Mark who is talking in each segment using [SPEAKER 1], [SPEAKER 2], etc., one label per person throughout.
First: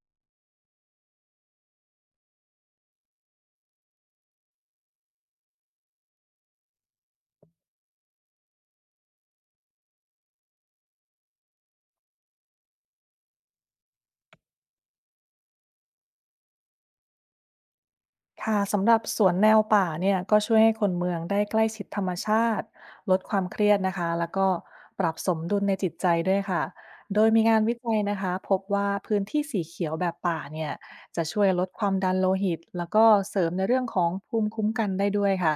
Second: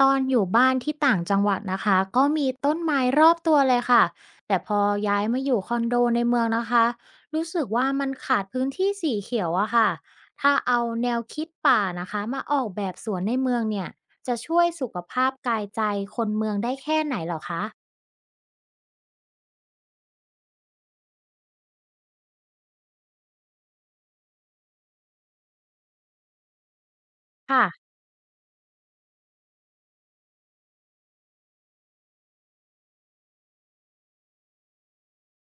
[SPEAKER 1] ตอนอยู่บ้านที่ต่างจังหวัดนะคะก็มีต้นไม้รอบตัวเลยค่ะแต่พอย้ายมาอยู่คอนโดในเมืองนะคะรู้สึกว่ามันขาดพื้นที่สีเขียวอะค่ะถ้าเอาแนวคิดป่านะคะมาออกแบบสวนในเมืองเนี่ยจะช่วยสุขภาพกายใจคนเมืองได้แค่ไหนเหรอคะ
[SPEAKER 2] ค่ะสำหรับสวนแนวป่าเนี่ยก็ช่วยให้คนเมืองได้ใกล้ชิดธรรมชาติลดความเครียดนะคะแล้วก็ปรับสมดุลในจิตใจด้วยค่ะโดยมีงาน
[SPEAKER 1] ค่ะ
[SPEAKER 2] วิจัยนะคะพบว่าพื้นที่สีเขียวแบบป่าเนี่ยจะช่วยลดความดันโลหิตแล้วก็เสริมในเรื่องของภูมิคุ้มกันได้ด้วยค่ะ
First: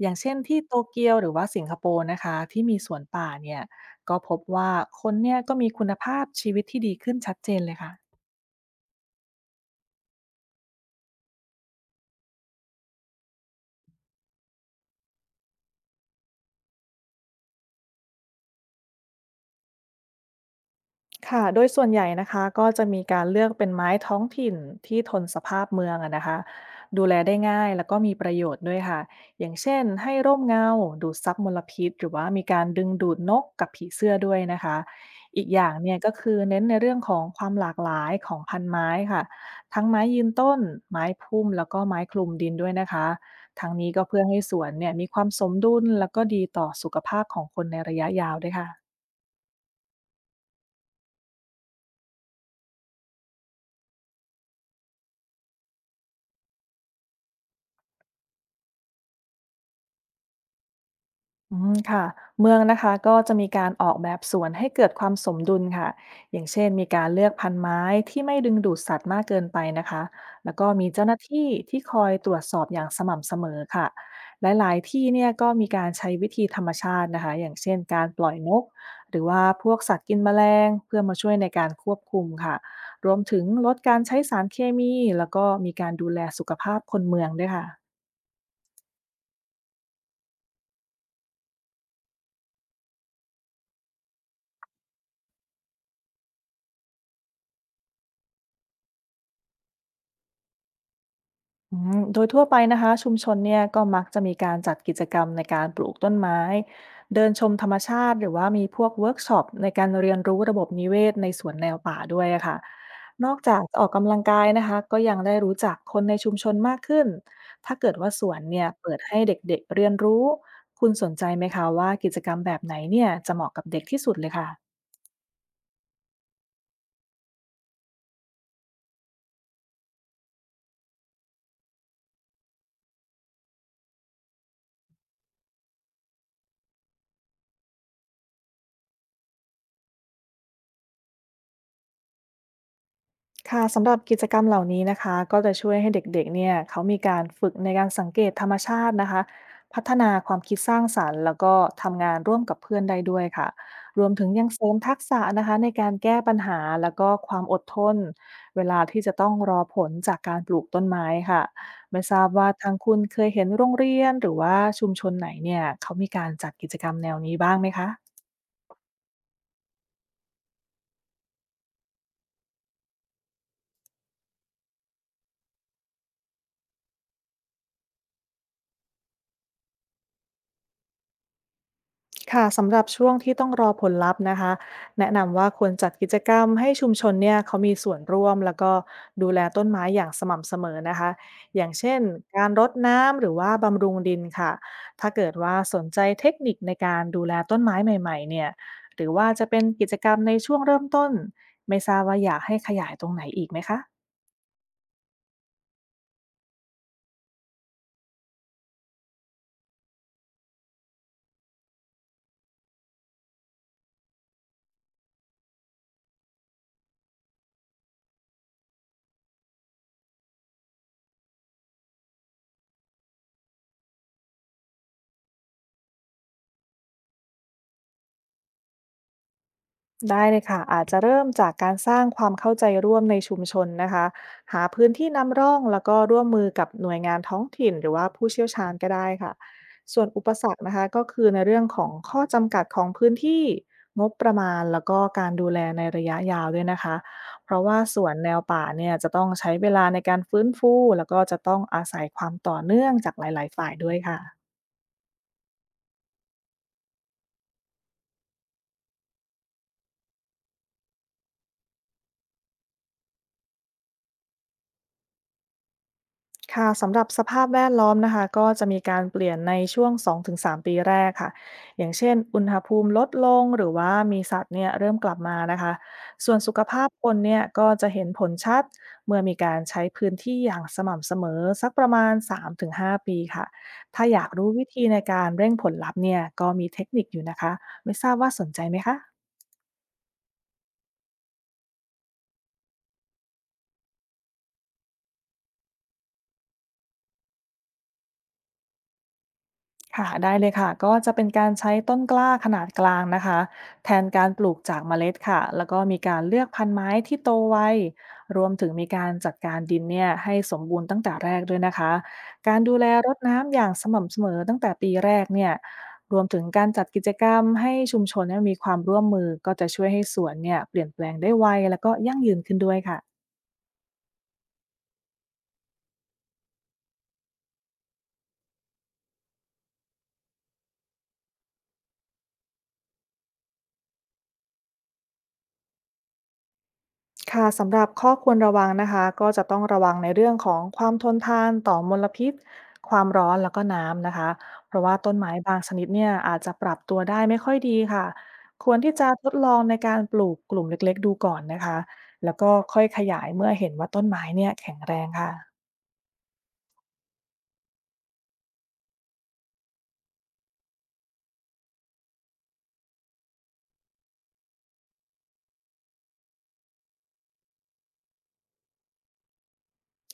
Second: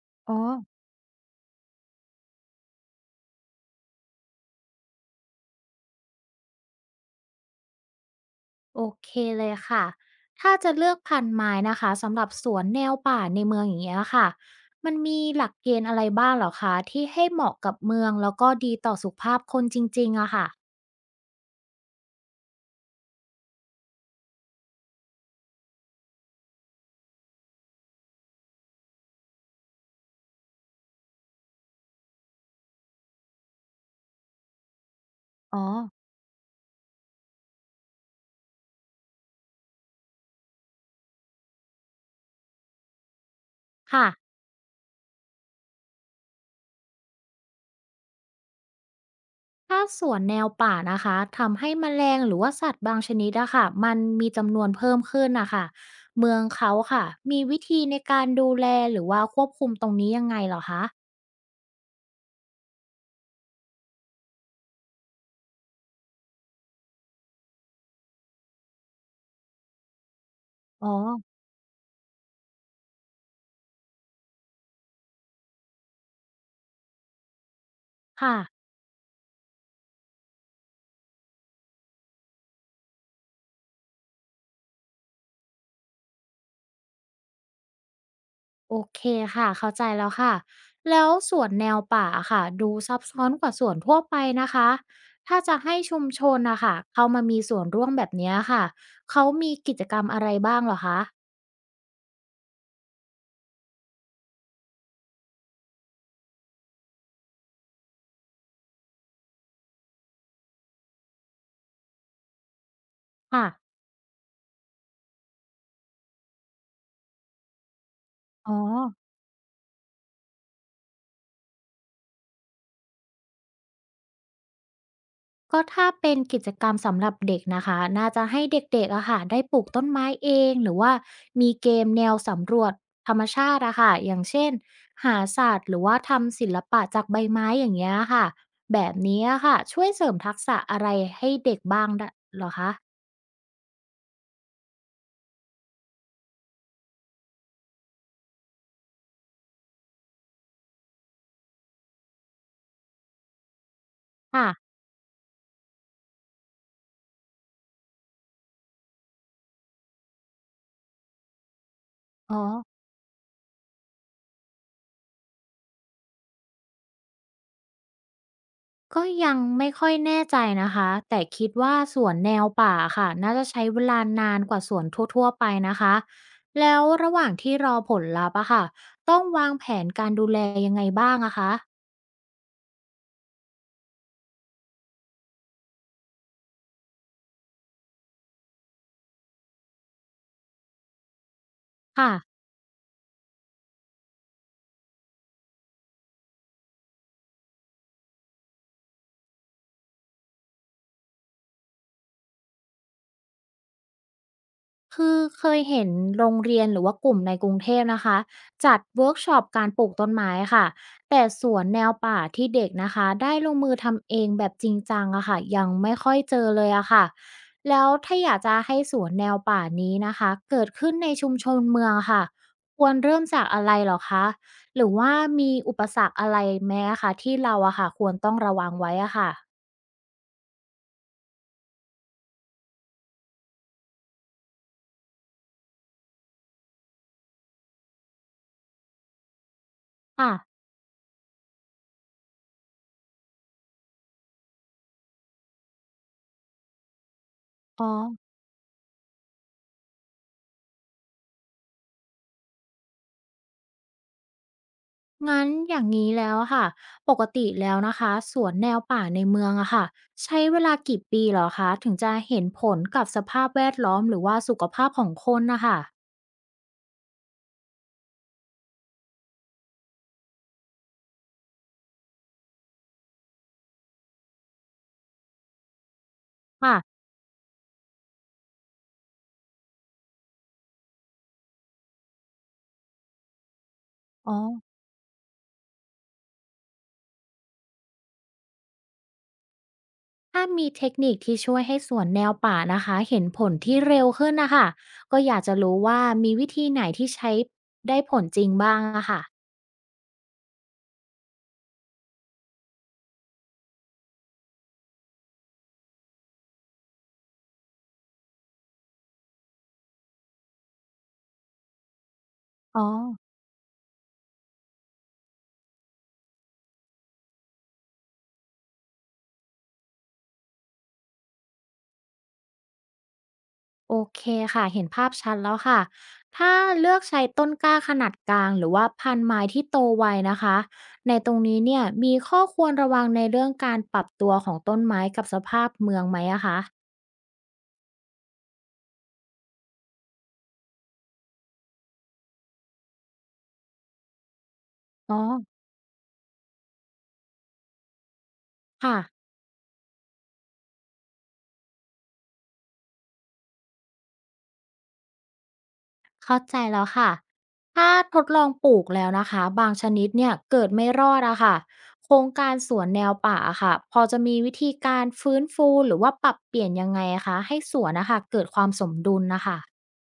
[SPEAKER 2] อย่างเช่
[SPEAKER 1] อ๋อ
[SPEAKER 2] นที่โตเกียวหรือว่าสิงคโปร์นะคะที่มีสวนป่าเนี่ยก็พบว่าคนเนี่ยก็มีคุณภาพชีวิตที่ดีขึ้นชัดเจนเลยค่ะ
[SPEAKER 1] โอเคเลยค่ะ ถ้าจะเลือกพันธุ์ไม้นะคะสำหรับสวนแนวป่าในเมืองอย่างเงี้ยค่ะมันมีหลักเกณฑ์อะไรบ้างเหรอคะที่ให้เหมาะกับเมืองแล้วก็ดีต่อสุขภาพคนจริงๆอะค่ะ
[SPEAKER 2] ค่ะโดยส่วนใหญ่นะคะก็จะมีการเลือกเป็นไม้ท้องถิ่นที่ทนสภาพเมืองอะนะคะดูแลได้ง่ายแล้วก็มีประโยชน์ด้วยค่ะอย่างเช่นให้ร่มเงาดูดซับมลพิษหรือว่ามีการดึงดูดนกกับผีเสื้อด้วยนะคะอีกอ
[SPEAKER 1] อ๋อ
[SPEAKER 2] ย่างเนี่ยก็คือเน้นในเรื่องของความหลากหลายของพันไม้ค่ะทั้งไม้ยืนต้นไม้พุ่มแล้วก็ไม้คลุมดินด้วยนะคะทั้งนี้ก็
[SPEAKER 1] ค่ะ
[SPEAKER 2] เพื่อให้สวนเนี่ยมีความสมดุลแล้วก็ดีต่อสุขภาพของคนในระยะยาวด้วยค่ะ
[SPEAKER 1] ถ้าสวนแนวป่านะคะทำให้แมลงหรือว่าสัตว์บางชนิดอะค่ะมันมีจำนวนเพิ่มขึ้นนะคะเมืองเขาค่ะมีวิธีในการดูแลหรือว่าควบคุมตรงนี้ยังไงเหรอคะ
[SPEAKER 2] อืมค่ะเมืองนะคะก็จะมีการออกแบบสวนให้เกิดความสมดุลค่ะอย่างเช่นมีการเลือกพันธุ์ไม้ที่ไม่ดึงดูดสัตว์มากเกินไปนะคะแล้วก็มี
[SPEAKER 1] อ๋อ
[SPEAKER 2] เจ้าหน้าที่ที่คอยตรวจสอบอย่างสม่ำเสมอค่ะหลายๆที่เนี่ยก็มีการใช้วิธีธรรมชาตินะคะอย่างเช่นการปล่อ
[SPEAKER 1] ค่ะ
[SPEAKER 2] ยนกหรือว่าพวกสัตว์กินแมลงเพื่อมาช่วยในการควบคุมค่ะรวมถึงลดการใช้สารเคมีแล้วก็มีการดูแลสุขภาพคนเมืองด้วยค่ะ
[SPEAKER 1] โอเคค่ะเข้าใจแล้วค่ะแล้วสวนแนวป่าค่ะดูซับซ้อนกว่าสวนทั่วไปนะคะถ้าจะให้ชุมชนนะคะเขามามีส่วนร่วมแบบเนี้ยค่ะเขามีกิจกรรมอะไรบ้างเหรอคะ
[SPEAKER 2] อืมโดยทั่วไปนะคะชุมชนเนี่ยก็มักจะมีการจัดกิจกรรมในการปลูกต้นไม้เดินชมธรรมชาติหรือว่ามีพวกเวิร์กช็อปในการเรียนรู้ระบบนิเวศในสวนแนวป่าด้วยอะค่ะนอก
[SPEAKER 1] ค่ะ
[SPEAKER 2] จากจะออกกำลังกายนะคะก็ยังได้รู้จักคนในชุมชนมากขึ้นถ้าเกิดว่าสวน
[SPEAKER 1] อ๋อ
[SPEAKER 2] เนี่ยเปิดให้เด็กๆเรียนรู้คุณสนใจไหมคะว่ากิจกรรมแบบไหนเนี่ยจะเหมาะกับเด็กที่สุดเลยค่ะ
[SPEAKER 1] ก็ถ้าเป็นกิจกรรมสำหรับเด็กนะคะน่าจะให้เด็กๆอะค่ะได้ปลูกต้นไม้เองหรือว่ามีเกมแนวสำรวจธรรมชาติอะค่ะอย่างเช่นหาศาสตร์หรือว่าทำศิลปะจากใบไม้อย่างเงี้ยค่ะแบบนี้อะค่ะช่วยเสริมทักษะอะไรให้เด็กบ้างได้เหรอคะ
[SPEAKER 2] ค่ะสำหรับกิจกรรมเหล่านี้นะคะก็จะช่วยให้เด็กๆเนี่ยเขามีการฝึกในการสังเกตธรรมชาตินะคะพัฒนาความคิดสร้างสรรค์แล้วก็ทำงานร่วมกับเพื่อนได้ด้วยค่ะรวมถึงยั
[SPEAKER 1] ค่ะ
[SPEAKER 2] งเสริมทักษะนะคะในการแก้ปัญหาแล้วก็ความอดทนเวลาที่จะต้องรอผลจากการปลูกต้นไม้ค่ะไม่ทราบ
[SPEAKER 1] อ๋อ
[SPEAKER 2] ว่าทางคุณเคยเห็นโรงเรียนหรือว่าชุมชนไหนเนี่ยเขามีการจัดกิจกรรมแนวนี้บ้างไหมคะ
[SPEAKER 1] ก็ยังไม่ค่อยแน่ใจนะคะแต่คิดว่าสวนแนวป่าค่ะน่าจะใช้เวลานานกว่าสวนทั่วๆไปนะคะแล้วระหว่างที่รอผลลัพธ์อะค่ะต้องวางแผนการดูแลยังไงบ้างอะคะ
[SPEAKER 2] ค่ะสำหรับช่วงที่ต้องรอผลลัพธ์นะคะแนะนำว่าควรจัดกิจกรรมให้ชุมชนเนี่ยเขามีส่วนร่วมแล้วก็ดูแลต้นไม้อย่างสม่ำเสมอนะคะอย่างเช่น
[SPEAKER 1] ค่ะ
[SPEAKER 2] การรดน้ำหรือว่าบำรุงดินค่ะถ้าเกิดว่าสนใจเทคนิคในการดูแลต้นไม้ใหม่ๆเนี่ยหรือว่าจะเป็นกิจกรรมในช่วงเริ่มต้นไม่ทราบว่าอยากให้ขยายตรงไหนอีกไหมคะ
[SPEAKER 1] คือเคยเห็นโรงเรียนหรือว่ากลุ่มในกรุงเทพนะคะจัดเวิร์กช็อปการปลูกต้นไม้ค่ะแต่สวนแนวป่าที่เด็กนะคะได้ลงมือทำเองแบบจริงจังอะค่ะยังไม่ค่อยเจอเลยอะค่ะแล้วถ้าอยากจะให้สวนแนวป่านี้นะคะเกิดขึ้นในชุมชนเมืองค่ะควรเริ่มจากอะไรเหรอคะหรือว่ามีอุปสรรคอะไรแม้คะที่เราอะค่ะควรต้องระวังไว้อะค่ะ
[SPEAKER 2] ได้เลยค่ะอาจจะเริ่มจากการสร้างความเข้าใจร่วมในชุมชนนะคะหาพื้นที่นำร่องแล้วก็ร่วมมือกับหน่วยงานท้องถิ่นหรือว่าผู้เชี่ยวชาญก็ได้ค่ะส่วนอุป
[SPEAKER 1] ค่ะ
[SPEAKER 2] สรรคนะคะก็คือในเรื่องของข้อจำกัดของพื้นที่งบประมาณแล้วก็การดูแลในระยะยาวด้วยนะคะเพราะว่า
[SPEAKER 1] อ๋อ
[SPEAKER 2] สวนแนวป่าเนี่ยจะต้องใช้เวลาในการฟื้นฟูแล้วก็จะต้องอาศัยความต่อเนื่องจากหลายๆ ฝ่ายด้วยค่ะ
[SPEAKER 1] งั้นอย่างนี้แล้วค่ะปกติแล้วนะคะสวนแนวป่าในเมืองอะค่ะใช้เวลากี่ปีเหรอคะถึงจะเห็นผลกับสภาพแวดล้อมหรือว่าสุขภาพของคนนะคะ
[SPEAKER 2] ค่ะสำหรับสภาพแวดล้อมนะคะก็จะมีการเปลี่ยนในช่วง2-3ปีแรกค่ะอย่างเช่นอุณหภูมิลดลงหรือว่ามีสัตว์เนี่ยเริ่มกลับมานะคะส่วนสุขภาพค
[SPEAKER 1] ค่ะ
[SPEAKER 2] นเนี่ยก็จะเห็นผลชัดเมื่อมีการใช้พื้นที่อย่างสม่ำเสมอสักประมาณ3-5ปีค่ะถ้าอยาก
[SPEAKER 1] อ๋อ
[SPEAKER 2] รู้วิธีในการเร่งผลลัพธ์เนี่ยก็มีเทคนิคอยู่นะคะไม่ทราบว่าสนใจไหมคะ
[SPEAKER 1] ถ้ามีเทคนิคที่ช่วยให้สวนแนวป่านะคะเห็นผลที่เร็วขึ้นนะคะก็อยากจะรู้ว่ามีวิธีไหนที่ใช้ได้ผลจริงบ้างอะค่ะ
[SPEAKER 2] ค่ะได้เลยค่ะก็จะเป็นการใช้ต้นกล้าขนาดกลางนะคะแทนการปลูกจากเมล็ดค่ะแล้วก็มีการเลือกพันธุ์ไม้ที่โตไวรวมถึงมีการจัดการดินเนี่ยให้สมบูรณ์ตั้งแต่แรกด้วยนะคะการดู
[SPEAKER 1] อ๋อ
[SPEAKER 2] แลรดน้ำอย่างสม่ำเสมอตั้งแต่ปีแรกเนี่ยรวมถึงการจัดกิจกรรมให้ชุมชนเนี่ยมีความร่วมมือก็จะช่วยให้สวนเนี่ยเปลี่ยนแปลงได้ไวแล้วก็ยั่งยืนขึ้นด้วยค่ะ
[SPEAKER 1] โอเคค่ะเห็นภาพชัดแล้วค่ะถ้าเลือกใช้ต้นกล้าขนาดกลางหรือว่าพันธุ์ไม้ที่โตไวนะคะในตรงนี้เนี่ยมีข้อควรระวังในเรื่องการปรับตัวของต้นไม้กับสภาพเมืองไหมอะคะ
[SPEAKER 2] ค่ะสำหรับข้อควรระวังนะคะก็จะต้องระวังในเรื่องของความทนทานต่อมลพิษความร้อนแล้วก็น้ำนะคะเพราะว่าต้
[SPEAKER 1] อ๋อ
[SPEAKER 2] นไม้บางชนิดเนี่ยอาจจะปรับตัวได้ไม่ค่อยดีค่ะควรที่
[SPEAKER 1] ค่ะ
[SPEAKER 2] จะทดลองในการปลูกกลุ่มเล็กๆดูก่อนนะคะแล้วก็ค่อยขยายเมื่อเห็นว่าต้นไม้เนี่ยแข็งแรงค่ะ
[SPEAKER 1] เข้าใจแล้วค่ะถ้าทดลองปลูกแล้วนะคะบางชนิดเนี่ยเกิดไม่รอดอะค่ะโครงการสวนแนวป่าอะค่ะพอจะมีวิธีการฟื้นฟูหรือว่าปรับเปลี่ยนยังไงอะคะให้สวนนะคะเกิดความสมดุลนะคะ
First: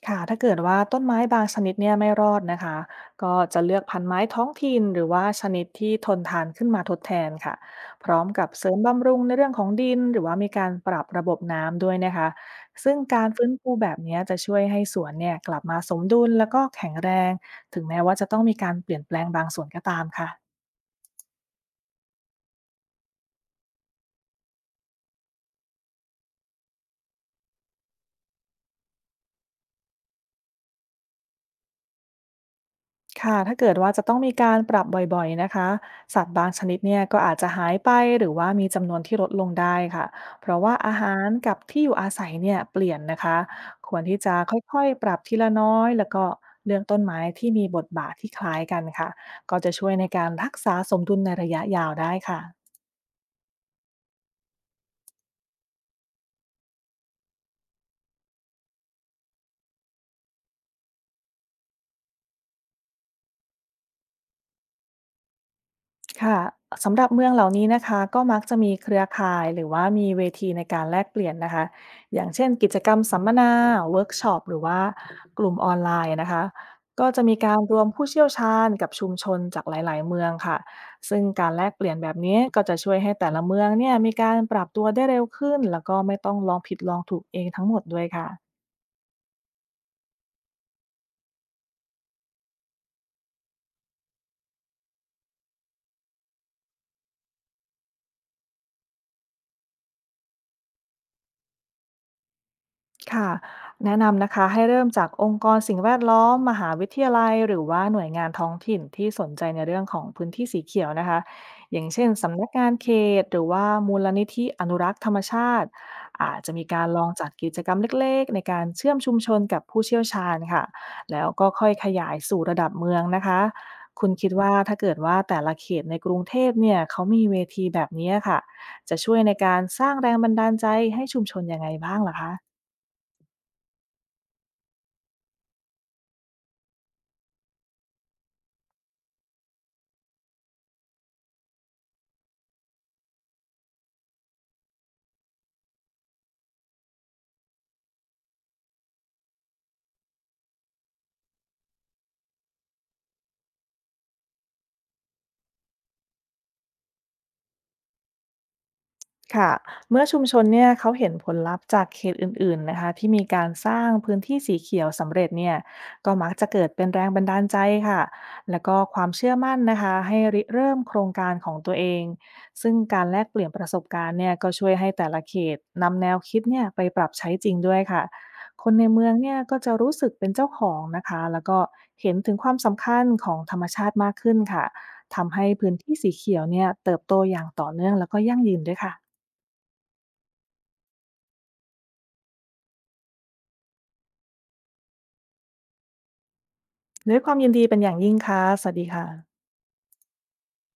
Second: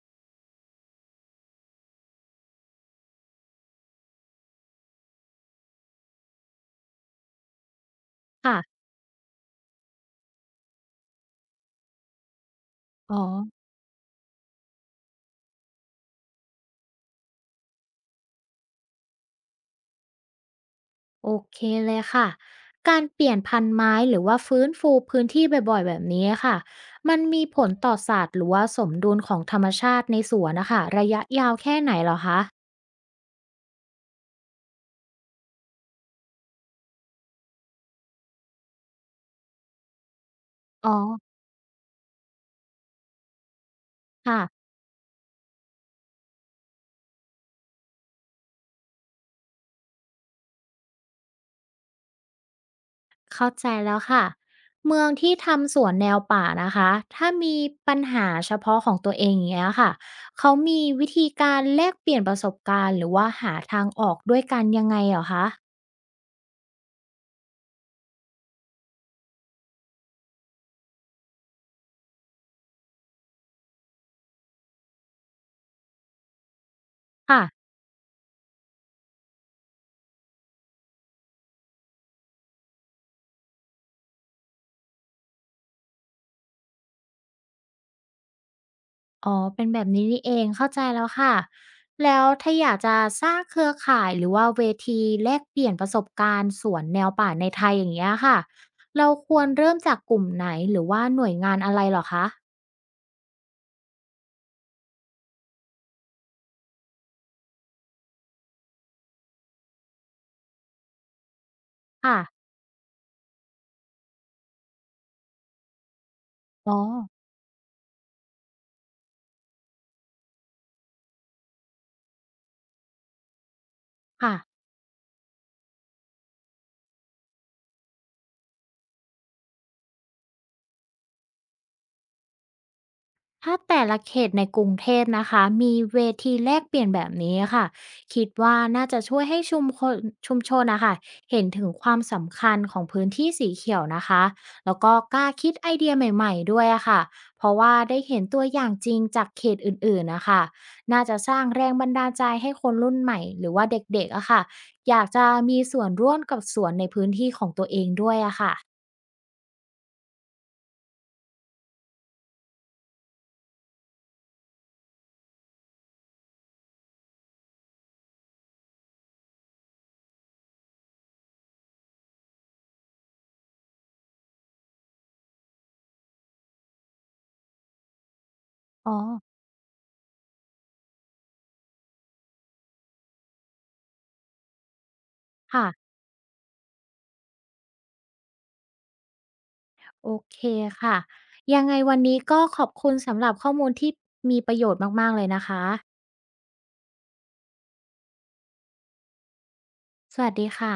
[SPEAKER 2] ค่ะถ้าเกิดว่าต้นไม้บางชนิดเนี่ยไม่รอดนะคะก็จะเลือกพันธุ์ไม้ท้องถิ่นหรือว่าชนิดที่ทนทานขึ้นมาทดแทนค่ะพร้อมกับเสริม
[SPEAKER 1] ค่ะ
[SPEAKER 2] บำรุงในเรื่องของดินหรือว่ามีการปรับระบบน้ำด้วยนะคะซึ่ง
[SPEAKER 1] อ๋อ
[SPEAKER 2] การฟื้นฟูแบบเนี้ยจะช่วยให้สวนเนี่ยกลับมาสมดุลแล้วก็แข็งแรงถึงแม้ว่าจะต้องมีการเปลี่ยนแปลงบางส่วนก็ตามค่ะ
[SPEAKER 1] โอเคเลยค่ะการเปลี่ยนพันธุ์ไม้หรือว่าฟื้นฟูพื้นที่บ่อยๆแบบนี้ค่ะมันมีผลต่อศาสตร์หรือว่าสมดุลของธรรมชาติในสวนนะคะระยะยาวแค่ไหนเหรอคะ
[SPEAKER 2] ค่ะถ้าเกิดว่าจะต้องมีการปรับบ่อยๆนะคะสัตว์บางชนิดเนี่ยก็อาจจะหายไปหรือว่ามีจำนวนที่ลดลงได้ค่ะเพราะว่า
[SPEAKER 1] อ๋อ
[SPEAKER 2] อาหารกับที่อยู่อาศัยเนี่ยเปลี่ยนนะคะควรที่จะ
[SPEAKER 1] ค่ะ
[SPEAKER 2] ค่อยๆปรับทีละน้อยแล้วก็เลือกต้นไม้ที่มีบทบาทที่คล้ายกันค่ะก็จะช่วยในการรักษาสมดุลในระยะยาวได้ค่ะ
[SPEAKER 1] เข้าใจแล้วค่ะเมืองที่ทำสวนแนวป่านะคะถ้ามีปัญหาเฉพาะของตัวเองอย่างเงี้ยค่ะเขามีวิธีการแลกเปลี่ยนประสบการณ์หรือว่าหาทางออกด้วยกันยังไงเหรอคะ
[SPEAKER 2] ค่ะสำหรับเมืองเหล่านี้นะคะก็มักจะมีเครือข่ายหรือว่ามีเวทีในการแลกเปลี่ยนนะคะอย่างเช่นกิจกรรมสัมมนาเวิร์กช็อปหรือว่ากลุ่มออนไลน์นะคะก็จะมี
[SPEAKER 1] ค่ะ
[SPEAKER 2] การรวมผู้เชี่ยวชาญกับชุมชนจากหลายๆเมืองค่ะซึ่งการแลกเปลี่ยนแบบนี้ก็จะช่วยให้แต่ละเมืองเนี่ยมีการปรับตัวได้เร็วขึ้นแล้วก็ไม่ต้องลองผิดลองถูกเองทั้งหมดด้วยค่ะ
[SPEAKER 1] อ๋อ เป็นแบบนี้นี่เอง เข้าใจแล้วค่ะ แล้วถ้าอยากจะสร้างเครือข่ายหรือว่าเวทีแลกเปลี่ยนประสบการณ์สวนแนวป่าในไทยอย่างเงี้ยค่ะ เราควรเริ่มจากกลุ่มไหนหรือว่าหน่วยงานอะไรเหรอคะ
[SPEAKER 2] ค่ะแนะนำนะคะให้เริ่มจากองค์กรสิ่งแวดล้อมมหาวิทยาลัยหรือว่าหน่วยงานท้องถิ่นที่สนใจในเรื่องของพื้นที่สีเขียวนะคะอย่างเช่นสำ
[SPEAKER 1] ค่ะ
[SPEAKER 2] นักงานเขตหรือว่ามูลนิธิอนุรักษ์ธรรมชาติอาจจะมี
[SPEAKER 1] อ๋อ
[SPEAKER 2] การลองจัดกิจกรรมเล็กๆในการเชื่อมชุมชนกับผู้เชี่ยวชาญค่ะแล้วก็ค่อยขยายสู่ระดับเมืองนะคะคุณคิด
[SPEAKER 1] ค่ะ
[SPEAKER 2] ว่าถ้าเกิดว่าแต่ละเขตในกรุงเทพเนี่ยเขามีเวทีแบบนี้ค่ะจะช่วยในการสร้างแรงบันดาลใจให้ชุมชนยังไงบ้างล่ะคะ
[SPEAKER 1] ถ้าแต่ละเขตในกรุงเทพนะคะมีเวทีแลกเปลี่ยนแบบนี้ค่ะคิดว่าน่าจะช่วยให้ชุมชนนะคะเห็นถึงความสำคัญของพื้นที่สีเขียวนะคะแล้วก็กล้าคิดไอเดียใหม่ๆด้วยอะค่ะเพราะว่าได้เห็นตัวอย่างจริงจากเขตอื่นๆนะคะน่าจะสร้างแรงบันดาลใจให้คนรุ่นใหม่หรือว่าเด็กๆอะค่ะอยากจะมีส่วนร่วมกับสวนในพื้นที่ของตัวเองด้วยอะค่ะ
[SPEAKER 2] ค่ะเมื่อชุมชนเนี่ยเขาเห็นผลลัพธ์จากเขตอื่นๆนะคะที่มีการสร้างพื้นที่สีเขียวสำเร็จเนี่ยก็มักจะเกิดเป็นแรงบันดาลใจค่ะแล้วก็ความเชื่อมั่นนะคะให้ริเริ่มโครงการของตัวเองซึ่งการแลกเปลี่ยนประสบการณ์เนี่ยก็ช่วยให้แต่ละเขตนำแนวคิดเนี่ยไปปรับใช้จริงด้วยค่ะคนใน
[SPEAKER 1] อ๋อ
[SPEAKER 2] เมืองเนี่ยก็จะรู้สึกเป็นเจ้าของนะคะแล้วก็เห็นถึงความสำคัญของธรรมชาติมากขึ้นค่ะทำให้
[SPEAKER 1] ค่ะ
[SPEAKER 2] พื้นที่สีเขียวเนี่ยเติบโตอย่างต่อเนื่องแล้วก็ยั่งยืนด้วยค่ะ
[SPEAKER 1] โอเคค่ะยังไงวันนี้ก็ขอบคุณสำหรับข้อมูลที่มีประโยชน์มากๆเลยนะคะ
[SPEAKER 2] ด้วยความยินดีเป็นอย่างยิ่งค่ะสวัสดีค่ะ
[SPEAKER 1] สวัสดีค่ะ